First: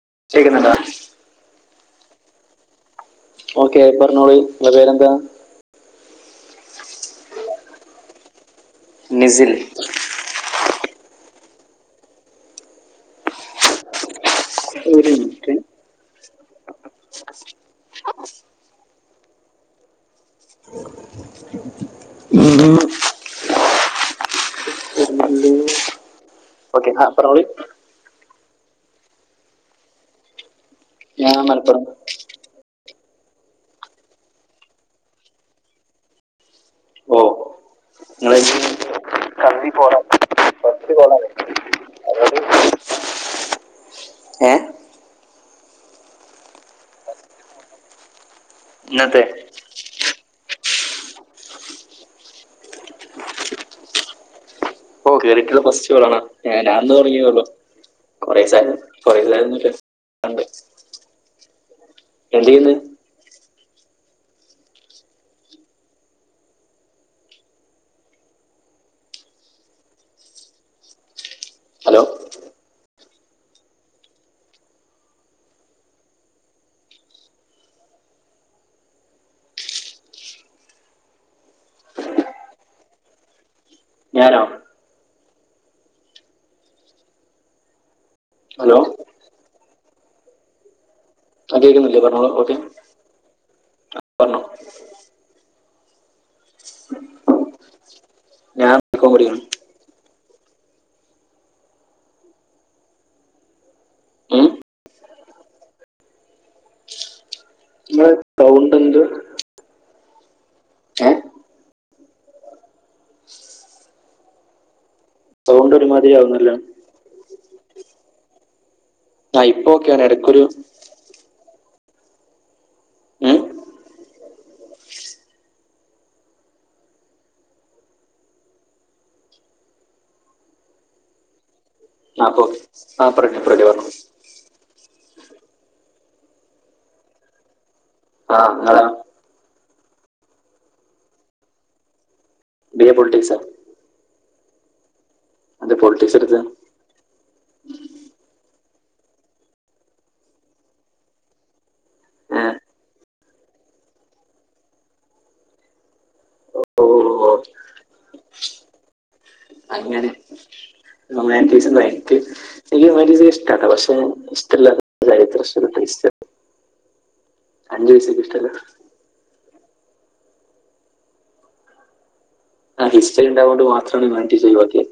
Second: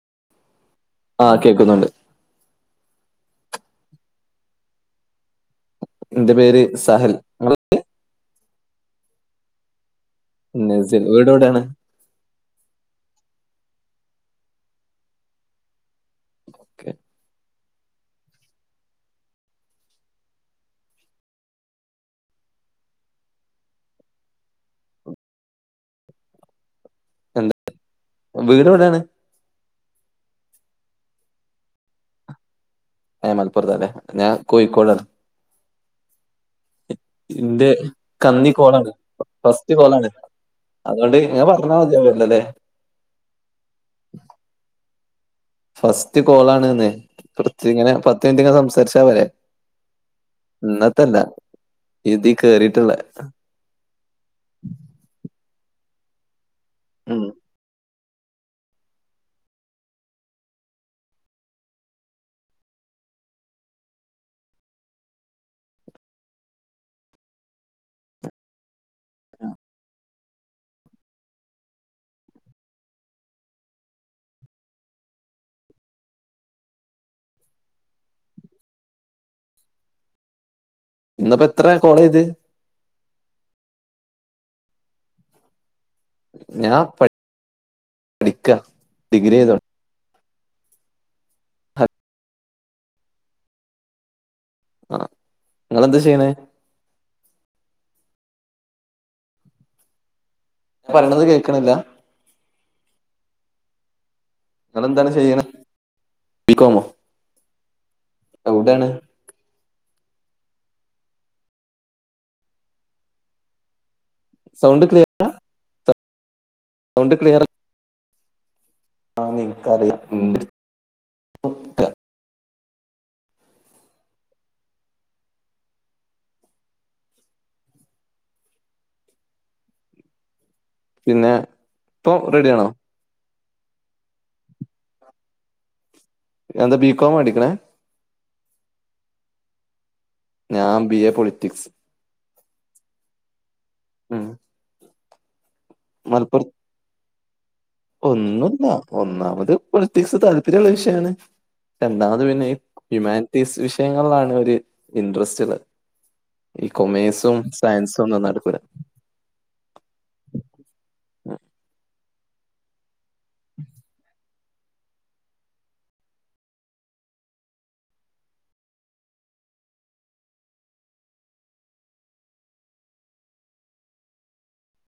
[unintelligible] ആ കേൾക്കുന്നുണ്ട് ഓക്കെ പറഞ്ഞോളി ഇങ്ങടെ പേരെന്താ? എന്റെ പേര് സഹൽ [unintelligible] നിസിൽ നസിൽ വീടവിടാണ്? ഒരു മിനിട്ട്. ഓക്കെ [unintelligible] ഓക്കെ ആ പറഞ്ഞോളി വീടെവിടെയാണ്? ഞാൻ മലപ്പുറം. ഏ മലപ്പുറത്താലേ ഞാൻ കോഴിക്കോടാണ്. ഓ ഇന്റെ നിങ്ങൾ കന്നി കോളാണ് കമ്പി ഫസ്റ്റ് പോണം കോളാണ്. ഫസ്റ്റ് അതുകൊണ്ട് കോളാണ് ഇങ്ങ പറഞ്ഞാ മതിയാവുല്ലല്ലേ? ഏ? ഫസ്റ്റ് കോളാണ്ന്ന് പ്രേത്യങ്ങനെ പത്ത് മിനിറ്റിങ്ങനെ സംസാരിച്ചാ ഇന്നത്തെ പോരെ? ഇന്നത്തല്ല ഇതി കേറിട്ടൊള്ളെ. ഓ കേറിട്ടൊള്ള ഫസ്റ്റ് കോളാണോ ഞാന്ന് ഉം. തൊടങ്ങിതേള്ളു. കൊറേസാന്നു കൊറേ ഇല്ലായിരുന്നെല്ലാ എന്ത്‌ ചെയ്യ്ന്ന്? ഹലോ ഇന്നപ്പത്ര കോളേയ്ത്? ഞാനോ? ഞാൻ പ ഠിക്ക ഹലോ ഡിഗ്രി ചെയ്തോ ആ കേക്കുന്നില്ലെ പറഞ്ഞോളൂ ഒക്കെ. ആ നിങ്ങളെന്താ ചെയ്യണേ? ഞാൻ ബികോം പഠിക്കണ്. പറയണത് കേക്കണില്ല? നിങ്ങളെന്താണ് ചെയ്യണേ ബിക്കോമോ? മ്മളെ കൗണ്ടെന്തുവാ? സൗണ്ട് ക്ലിയറ ഒരു മാതിരിയാവുന്നല്ലോ. ണ്ട് ക്ലിയറൽ ആ ഇപ്പോക്കെയാണ് ഉം. എടക്കൊരു [unintelligible] [unintelligible] പിനെ അ പ്പോ ആ പറട്ട് എന്ത ബികോമഠിക്ണ്? അഹ് ങ്ങളോ ഞാം B A politics. B A പൊൾട്ടിക്സാ? ഉം അന്തേ പൊൾറ്റിക്സെട്ത്ത്? ഒന്നുല്ല ഒന്നാമത് പൊൾറ്റിക്സ് താല്പര്യള്ള വിഷയാണ്. രണ്ടാമത് പിന്നെ ഏഹ് ഈ ഹ്യുമാൻറ്റീസ് വിഷയങ്ങൾലാണ് ഒരു ഇൻട്രസ്റ്റ്ളേ. ഈ ഓ കൊമേസും സയൻസൊന്നും നടക്കൂല. ഹ്യുമാനിറ്റീസ് [unintelligible] എനിക്ക് ഹ്യൂമൻറ്റീസൊക്കെ ഇഷ്ട്ടാണ് പക്ഷേ ട്ടല്ല സയൻസും [inaudible] [unintelligible] അഞ്ചുപൈസക്കിഷ്ടല്ല. ആ ഹിസ്റ്ററിണ്ടാവോണ്ട് മാത്രാണ് ഹ്യുമാൻറ്റീസൊയ് വാക്കിയേ.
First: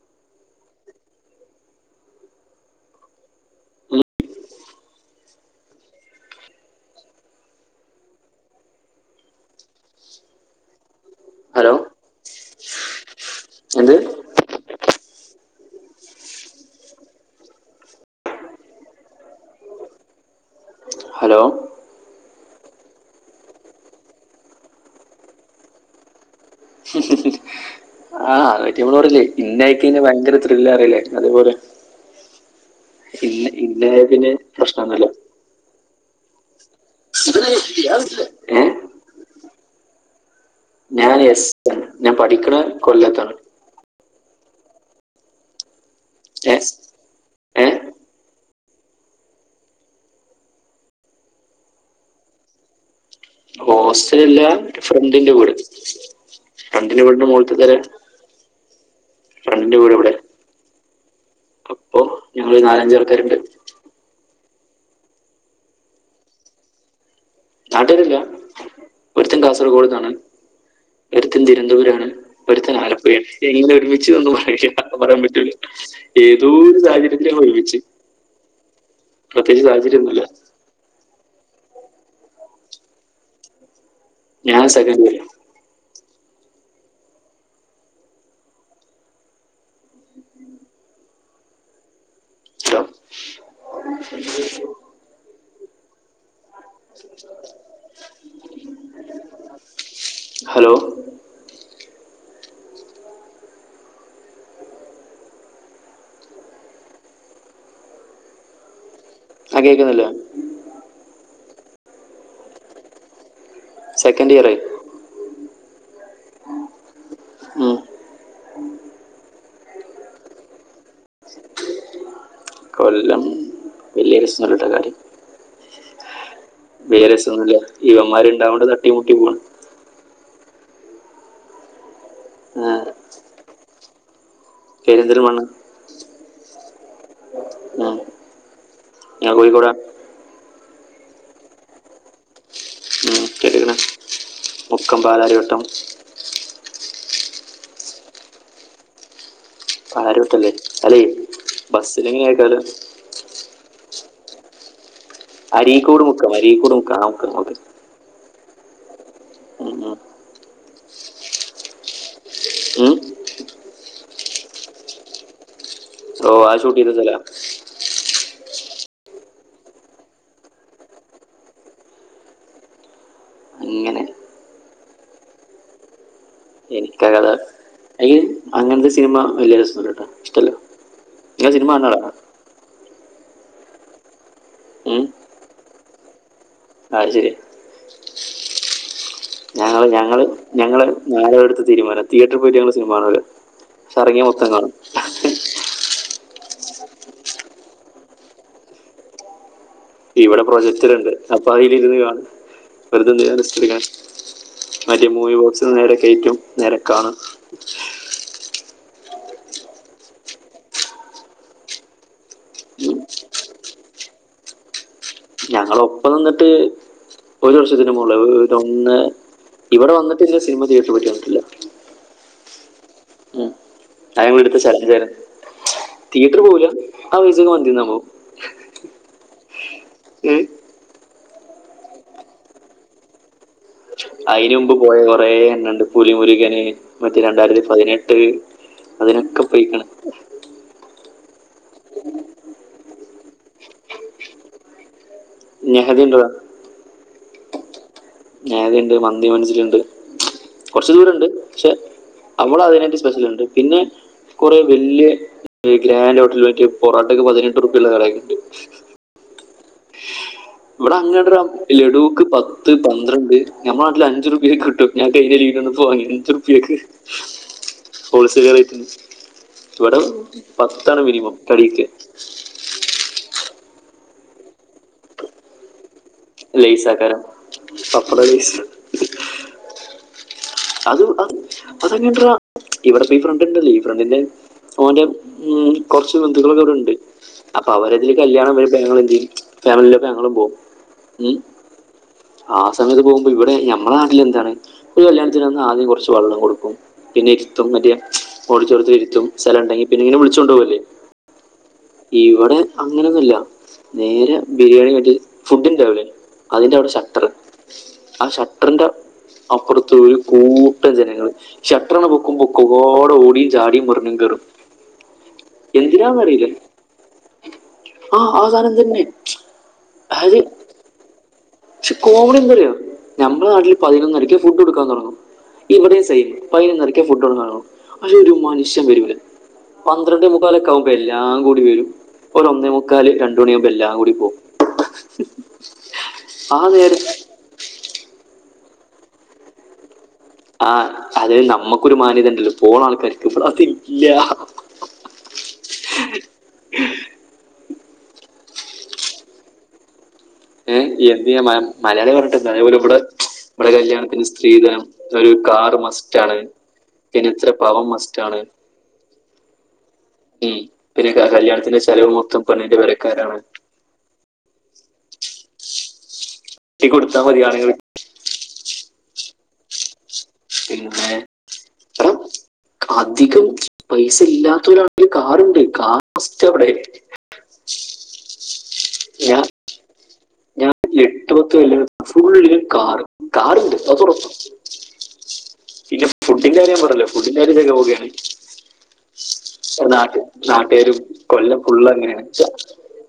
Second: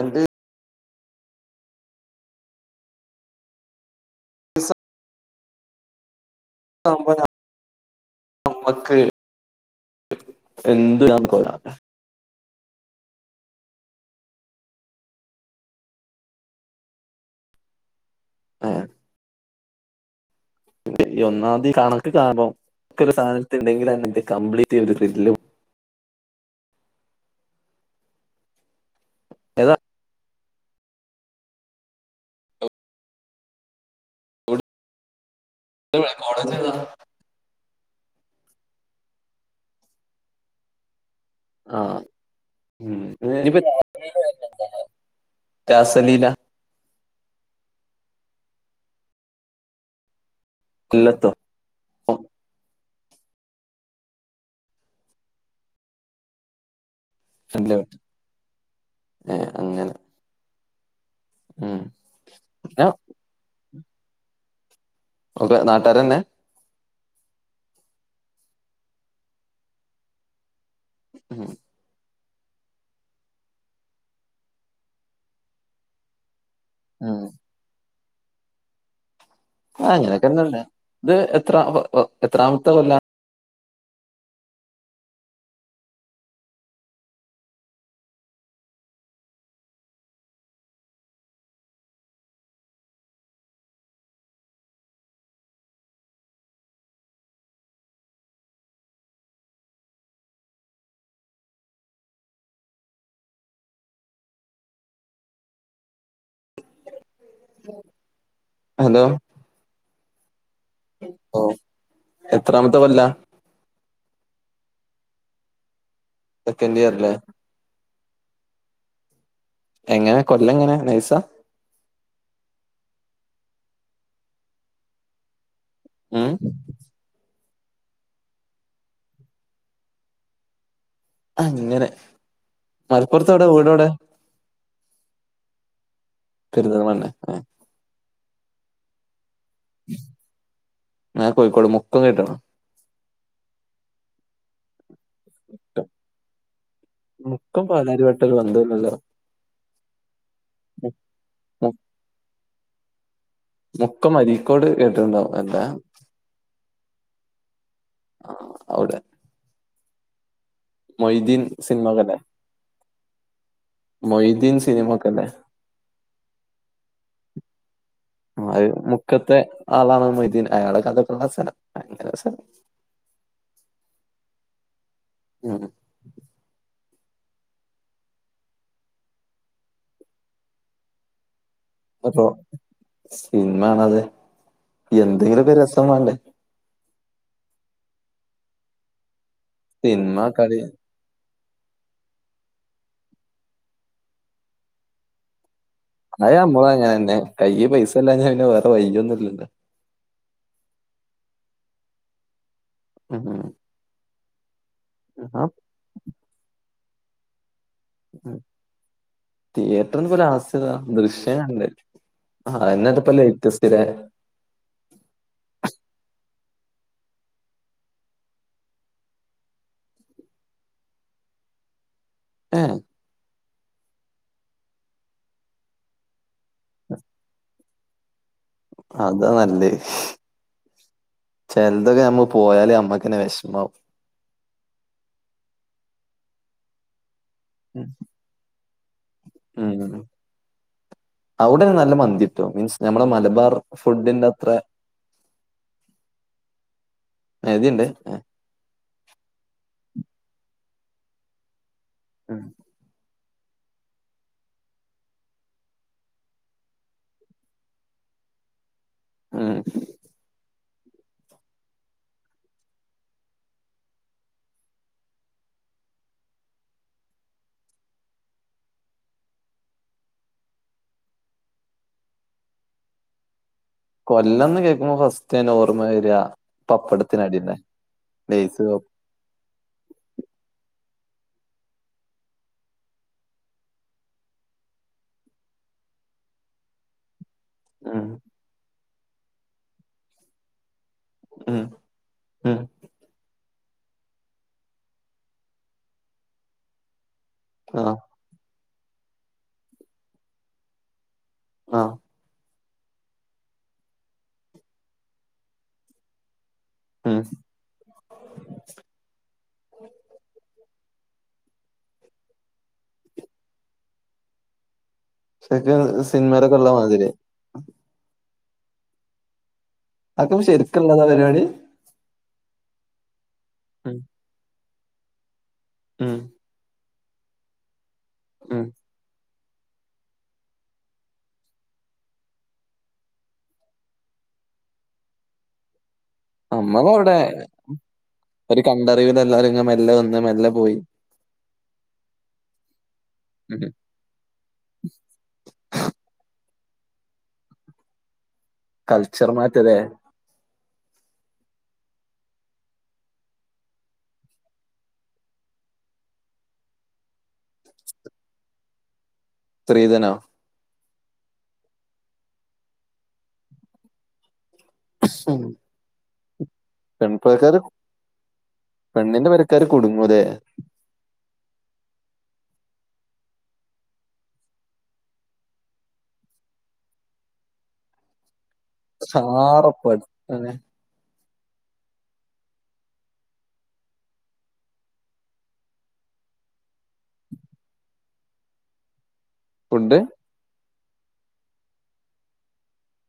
എന്ത് ഉം. ഇസ ട്ടോമ്പതാ നമ്മക്ക്‌ എന്ത് നാം കോട ഹലോ എന്ത് അയ ഈ ഹലോ ഒന്നാമതീ കണക്ക് കാൺമ്പം ക്ക്‌ ഒരു സാധൻത്തിണ്ടെങ്കിൽ അയ്ന്നതെ കംപ്ലീറ്റ് എയ്തിതെര്ലും [unintelligible] ഏതാ ഇന്നാക്കീന് ഭയങ്കര ത്രിലേറല്ലേ അത്പോലെ. പിന്നെ പിന്നെ പ്രശ് നൊന്നുല്ല. ട്ടണ് കോളേജേതാ? ഏ ഞാൻ യസ് ആ ഞാ പഠിക്കണ കൊല്ലത്താണ് തസ് ഏസ് കൊല്ലത്തോ ഹോസ്റ്റലല്ല ഫ്രണ്ടിന്റെ വീട് ഫ്രണ് ന്റെ വീടിന്റെ മോൾതെ പെരെ ഇല്ല ഏഹ് ഫ്രണ്ട്ന്റെ അങ്ങനെ. വീടെവ്ടെ ഉം ഞങ്ങള് ആ നാലഞ്ചൾക്കാര്ണ്ട് ഒക്കെ നാട്ടാരെന്നെ നാട്ടേരല്ല ഒര്ത്തൻ കാസർഗോട്ന്നാണ് ഒര്ത്തൻ ഉം. തിരുവനന്തുരാണ് ഒരുത്തൻ ആലപ്പുയേണ് എങ്ങനെ ഒരുമിച്ചു വന്നു പറയാൻ പറ്റൂല ഈ തോരു ഉം. സാഹചര്യത്തിലങ്ങൾ ഒരുമിച്ച് പ്രത്യേകിച്ച് ആ സാഹചര്യം ഒന്നുമില്ല അങ്ങനൊക്കെന്നുല്ല ഇത് എത്രാ എത്രമത്തെ കൊല്ലാ ഞാ സകന്റിയർ ഹലോ ഹലോ അഹ് കേക്ന്നില്ലേ ഓ എത്രാമത്തെകൊല്ല സെക്കൻറ്റിയറായി! സെക്കന്റിയർലെ ഉം. എങ്ങനെ കൊല്ല ങ്ങനെ നൈസ? കൊല്ലം വല്യരസന്നുല്ലട്ട കാര്യയ് മ് വേ രാസൊന്നുല്ല ഇവമ്മാര് ണ്ടായൊണ്ട് തട്ടിമുട്ടി പോണ് അങ്ങനെ മലപ്പുർത്തോടെ വീടോടെ പേരെന്തൽ മണ്ണ പെരിന്തൽമണ്ണെ എ ഞകോയികോടാ ഞാ കോഴിക്കോട് മുക്കന്ന്ട്ട് കേട്ടിരിക്കണ മുക്കം പാലാരിവട്ടം മുക്കം പലാരി വട്ടരു ബന്ധല്ലല്ലോ ആരോട്ടല്ലേ മു അല്ലേ മു ബസിലങ്ങയ് കാരം മുക്കം അരിക്കോട് കേ അരീകോട്മുക്കം അരീകോട് മുക്കം ആക്കൊന്ന ഒക്കെ ആ അവടെ മൊയ്ദീൻ സിനിമ കഥ മൊയ്ദീൻ സിൻമ കല്ലെ ഓ ആ ഷൂട്ടിനെ സല അഹ് മുക്കത്തെ ആളാണ് മൊയ്തീൻ അയാള കഥൊക്കള്ള സ്ഥലം അനെ സ്ഥലം അങ്ങനെ ആഹ [inaudible] അയ്ൻ അങ്ങനത്തെ സിനിമ [unintelligible] ഞാ സിനിമകണ്ടതാ അപ്പൊ സിനിമ ആണത് ഉം. എന്തെങ്കിലൊക്കെ രസം വെണ്ടേ? ആ ശരിയ, ഞങ്ങള് സിനിമ ഞങ്ങള് കളി ഞങ്ങള് നാലൊടു തീരുമാനം തിയേട്രി പോയിട്ട് ഞങ്ങങ്ങള് സിനിമാണൂല പർങ്ങിയ മൊത്തം കാണും അമ്മളു ങ്ങനെ കൈ പൈസല്ലഞ വേറെ വൈയ്യോന്നുല്ലല്ലോ ഇവിടെ പ്രൊജക്റ്ററ്ണ്ട് അപ്പൊ അയ്ല് രുന്ന് കാണും വെറുതെന്തിനാ ഉം. റിസ്ക്ട്ക്കണേ മറ്റെ മൂവി ആ ബോക്സിന്ന് നേരെ കയറ്റും നേരെക്കാണ് ഉം തിയേറ്ററിന് ലാസ്റ്റ്താ ദൃശ്യം കണ്ട് ആഹ് എന്നിട്ട് ഇപ്പം ലെസ്റ്റിസ്ലെ ഞങ്ങള് ഒപ്പം നിന്നിട്ട് ഒരു വർഷത്തിന് മോളിൽ ഒര് ഒന്ന ഇവിടെ വന്നിട്ട് ഇല്ല സിനിമ തിയേറ്റർ പോയി കണ്ടിട്ടില്ല. ആഹ് ഉം. ഞങ്ങൾ എടുത്ത ശരചാരം തിയേറ്റർ പോവൂല ആ പൈസക്ക് മന്തിന്നപോ അതാ നല്ലേ ഉം ചെലതൊക്കെ നഞമ്മ പോയാലേ നമ്മക്കനേ വിഷമാവും അതിന് മുമ്പ് പോയ കൊറെ എണണ്ട് പുലി മുരുകന് മറ്റേ രണ്ടായിരത്തി ഉം. പതിനെട്ട് അതിനൊക്കെ പോയിക്കണം ഉം. അവിടെ നല്ല മന്തിട്ടു മീൻസ് നഞമ്മള മലബാർ ഫുഡിന്റെ അത്ര നെഹതി എന്തുവാ ഇത്ണ്ട് മേഖുണ്ട് മന്തി മനൻസ്സിലുണ്ട് കൊറച്ചു ദൂരംണ്ട് പക്ഷെ ഉം. നമ്മള് അതിനായിട്ട് സ്പെഷ്യൽണ്ട് പിന്നെ കുറെ വല്യ ഗ്രാൻഡ് ഹോട്ടലക്കേ പൊറോട്ടക്ക് പതിനെട്ട് റുപ്യുള്ള കടയൊക്കെ ഉണ്ട്. ഉം. [unintelligible] ഇവിടെ അങ്ങ ലഡുക്ക് പത്ത് പന്ത്രണ്ട് ഞമ്മുടെ നാട്ടില് അഞ്ചു രൂപയൊക്കെ കിട്ടും ഞാൻ കഴിഞ്ഞ പതിനഞ്ചു റുപ്യാക്ക് ഹോൾസെയിൽ കടന് ഇവിടെ പത്താണ് മിനിമം തടിക്ക് കൊല്ലന്ന് കേൾക്കുമ്പോ ഫസ്റ്റ്തന്നെ ഓർമ്മ വരികാ ലേസക്കാരാ പപ്പട ലെയ്സ് ലേസ് പപ്പ- അത് അത് അതങ്ങ ഇവിടെപ്പ ഈ ഫ്രണ്ട്ണ്ടല്ലേ ഈ ഫ്രണ്ടിന്റെ ഒന്റെ ഉം കൊറച്ച് ബന്ധുക്കളൊക്കെ ഇവിടെണ്ട് അപ്പൊ ഉം, അവര്തില് കല്യാണം അവര് ഞങ്ങളും ചെയ്യും ഫാമിലിക്കെ ഞങ്ങളും പോവും ഉം ഉം, ആ സമയത്ത് പോകുമ്പോൾ ഇവിടെ നമ്മളെ നാട്ടിൽ എന്താണ് ഒരു കല്യാണത്തിന് വന്ന് ആദ്യം കുറച്ച് വെള്ളം കൊടുക്കും പിന്നെ ഇരുത്തും ആ മറ്റേ ഓടിറ്റൊറിയത്തിൽ ഇരുത്തും സ്ഥലം ഉണ്ടെങ്കി പിന്നെ ഇങ്ങനെ വിളിച്ചു കൊണ്ട് പോകില്ലെ ആ ഇവിടെ അങ്ങനെയൊന്നുല്ല നേരെ ബിരിയാണി അങ്ങട് ഫുഡ് ഇണ്ടാവൂലെ അതിന്റെ അവിടെ ഉം ഷട്ടർ ആ ഷട്ടറിന്റെ അപ്പുറത്ത് ഒരു കൂ ട്ടം ജനങ്ങൾ ഷട്ടറ് പൊക്കുമ്പോ ഒക്കെ പ്പാടെ ഓടിയും ചാടിയും മറിഞ്ഞും കേറും ഇത്ക്കെ സിൻമയിലേക്കെ ഉള്ള മാതിരി ആഹ് ആ സാധനം തന്നെ അതായത് അതും ശരിക്ക്ള്ളതാ പരിപാടി പക്ഷെ [unintelligible] നമ്മുടെ നാട്ടില് ഉം, പതിനൊന്നരക്ക് ഫുഡ് കൊടുക്കാൻതുടങ്ങും ഇവിടെ ഉം, സൈം പയിനൊന്നേരക്കെ ഫുഡ്‌ കൊടുക്കാനാകൂ പക്ഷേ ഒരു ഉം. മനുഷ്യൻ വരൂല്ല പന്ത്രണ്ട് മുക്കാലൊക്ക ആവുമ്പം എല്ലാം കൂടി വരും ഒരു ഒന്നേ മുക്കാല് രണ്ട് മണിയാകുമ്പം എല്ലാം കൂടി പോകും ആ നമ്മളെ നേരം ഇവിടെ ഒരു കണ്ടറിവിന് എല്ലരും ങ്ങനെ മെല്ലേ വന്ന് മെല്ലെ പോയി ആഹ് അത് നമ്മക്കൊരു മാന്യത ഉണ്ടല്ലോ പോണ ആൾക്കാർക്ക് അതില്ല [inaudible] കൾച്ചർ മാറ്റലെ ഏഹ് എന്ത് ചെയ്യ മലയാളിന് പറഞ്ഞിട്ട് അതേപോലെ ഇവിടെ നമ്മളെ കല്യാണത്തിന് സ്ത്രീധനം ഒരു കാർ മസ്റ്റ് ആണ് പിന്നേ ഇത്ര പവൻ മസ്റ്റാണ് സ്ത്രീധനോ പിന്നെ കല്യാണത്തിന്റെ ചെലവും മൊത്തം പെണ്ണിന്റെ പെരക്കാരാണ് [inaudible] കെട്ടി കൊടുത്താ മതി പെൺപേക്കാര് ആണുങ്ങൾക്ക് പെണ്ണിന്റെ പെരക്കാര് കുടുങ്ങുലെ പിന്നെ അധികം പൈസ ഇല്ലാത്തവരാണെങ്കിലും കാറുണ്ട് കാസ്റ്റ് എവിടെ [inaudible] സാറ് പ്രൊജക്റ്റെന്നെ ഞാൻ [unintelligible] ഫുള്ളിലും കാറ് കാറ്ണ്ട് അത് ഉറപ്പാ പിന്നെ ഫുഡിന്റെ കാര്യം പറഞ്ഞല്ലോ ഫുഡിന്റെ കാര്യം ഗോബിയാണ് ഫുഡ് നാട്ട് നാട്ടേരും കൊല്ലം ഫുള്ളങ്ങനെണ്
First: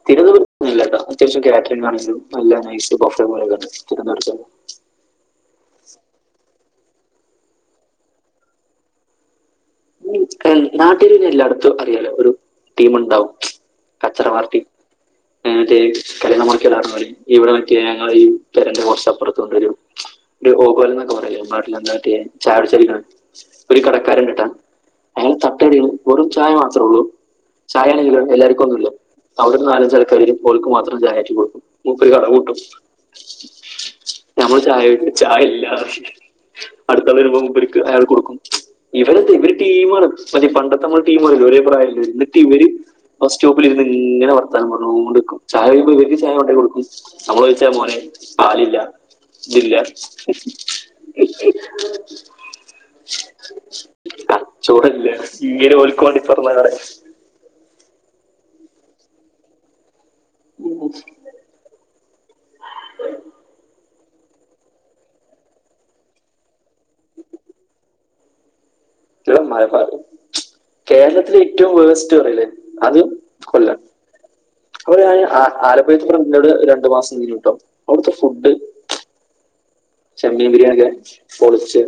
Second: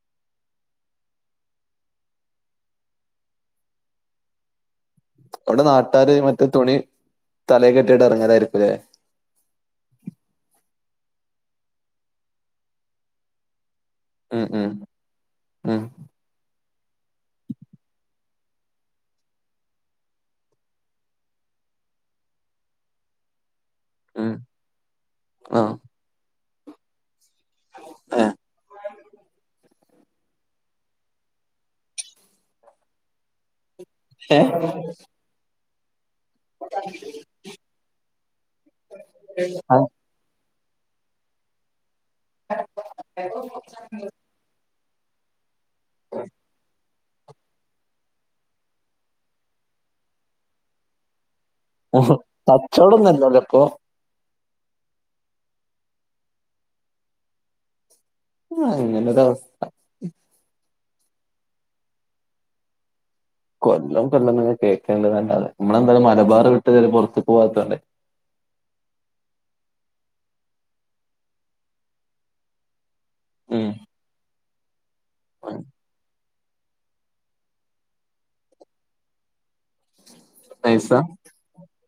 തിരുവന ഇല്ലല്ല അത്യാവശ്യം കാറ്ററിങ്ങാണെങ്കിലും നല്ല നൈസ് ബഫെ പോല തന്നെ തിരുവനന്തപുരത്തെത്‌. അവടെ നാട്ടാര് മറ്റേ തുണി തലെ കെട്ടിട്ട് എറങ്ങലായിരിക്കും ലെ നാട്ടേര് എല്ലാടത്തും അറിയാല്ലോ ഒരു ടീമ്ണ്ടാവും കച്ചറ ഉം, പാർട്ടി ഉം, [unintelligible] ഉം, കല്ല്യാണ മൊട- ക്കി ഓല് ഇവിടെ മറ്റേ ഞങ്ങള് ഈ പെരന്റെ കൊറച്ചപ്പറത്ത്ണ്ടൊരു ഒരു ഓഗാലം എന്നൊക്കെ പറയലില്ലേ നാട്ടില് എന്താ മറ്റേ ചായുടിച്ചല്ന് ഒരു ഉം. കടക്കാരണ്ട്ട്ടാ അയാളെ ആ തട്ടടേണ് വെറും ചായ മാത്രം ഉള്ളൂ ചായ ആണെങ്കിലോ ഏ? എല്ലാര്ക്കൊന്നുല്ല അവിടൊരു നാലഞ്ചു ഞ്ചു ആൾകാര് വരും ഓല്ക്ക് മാത്രം ചായ ആറ്റി കൊടുക്കും മൂപ്പര് കട പൂട്ടും ഏ? ഞമ്മള് ചായചോയ്ക്കും ചായ ഇല്ലാറിം അടുത്താളു വരുമ്പം മൂപർക്ക് അയാള്ക്ക് കൊടുക്കും ഇവരെന്താ ഇവര് ആ ടീമാണ് അല്ലെ പണ്ട് ടീം വരൂലേ ഒരേ പ്രായള്ളോര് എന്നിട്ടിവര് ബസ്സ്റ്റോപ്പിൽ ഇര്ന്ന്ങ്ങനെ വർത്താനം പറയ നോമ്പ്ടുക്കും. ചായ ചോയ്ക്കുമ്പോ ഇവര്ക്ക് ചായ കൊണ്ടെയ് കൊടുക്കും നമ്മള് ചോയിച്ച മോനെ പാലില്ല ഇതില്ല മ് കച്ചോടൊന്നല്ലലെ അപ്പൊ ചൂടല്ലേ ഇങ്ങനെ ഓല്ക്കുവാണ്ടി തുറന്ന കടയ ആ ഇങ്ങനൊരവസ്ഥ [inaudible] കൊല്ലം കൊല്ലം ഇങ്ങനെ കേക്ക്ണ്ട്ന്നല്ലാതെ നമ്മളെന്തായാലും മലബാറ് വിട്ട് ഇത് വരെ പൊറത്ത്‌ക്ക് പോവാതോണ്ടെ. [inaudible] [unintelligible] മലബാറ് കേരളത്തില് ഏറ്റവും വേഴ്സ്റ്റ് പറയില്ലേ, അത് ഉം കൊല്ലം. അവ്ട്ന്ന് ആലപ്പൊഴക്ക് എത്രണ്ട് ഇന്നോട് രണ്ടു മാസം [unintelligible] അവിട്ത്തെ ഫുഡ് ചെമ്മീൻ ബിരിയാണില്ലേ, നൈസാ പൊളിച്ച്.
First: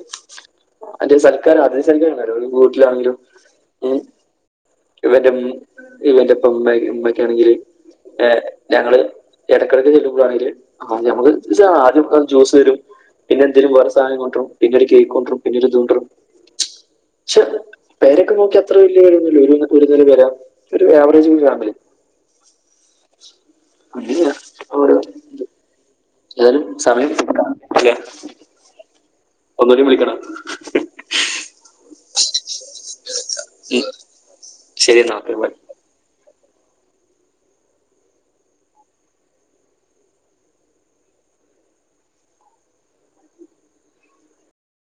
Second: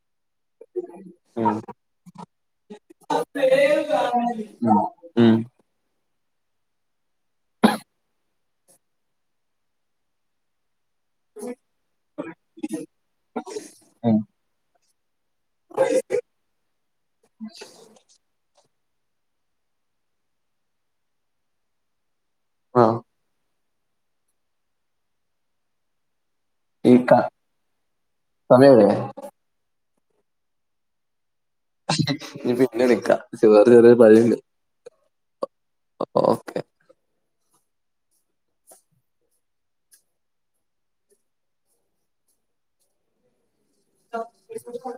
അതെ ഉം സൽക്കാരം [unintelligible] വീട്ടിലാണങ്കിലും [inaudible] ഉം [unintelligible] ഇവന്റെറപ്പ ഇമ്മെ ഇമ്മെക്കാണെങ്കില്, ഞങ്ങള് എടെക്കെടക്ക് ചെല്ലുമ്പളാണെങ്കില് ആ ഞമ്മള് [unintelligible] ആദ്യം പ്പൊ ജ്യൂസ് വരും, പിന്നെ എന്തേലും വേറെ സാനം ഉം കൊണ്ടരും, പിന്നൊരു കേക്കൊണ്ടരും പിന്നൊരുത് കൊണ്ടരും. പക്ഷെ പെരൊക്കെ നോക്ക്യ അത്ര വല്ല്യേരുതൊന്നുല്ല ഒരു ഒരുനില പെര, ഒരു ആവറേജ് ഫാമിലി ആ അങ്ങന്യ [inaudible] ഏതേലും ഈ സമയം ക [unintelligible] സമയായില്ലേ ഒന്നുടിം വിളിക്കണോ? [unintelligible] ഇനി പിന്നെ വിളിക്ക സുഗായിട്ട് ഉം ചെറ്യേരു പണിയ്ണ്ട്, ശരി എന്നാ ഓക്കെ ബൈ [inaudible] [inaudible]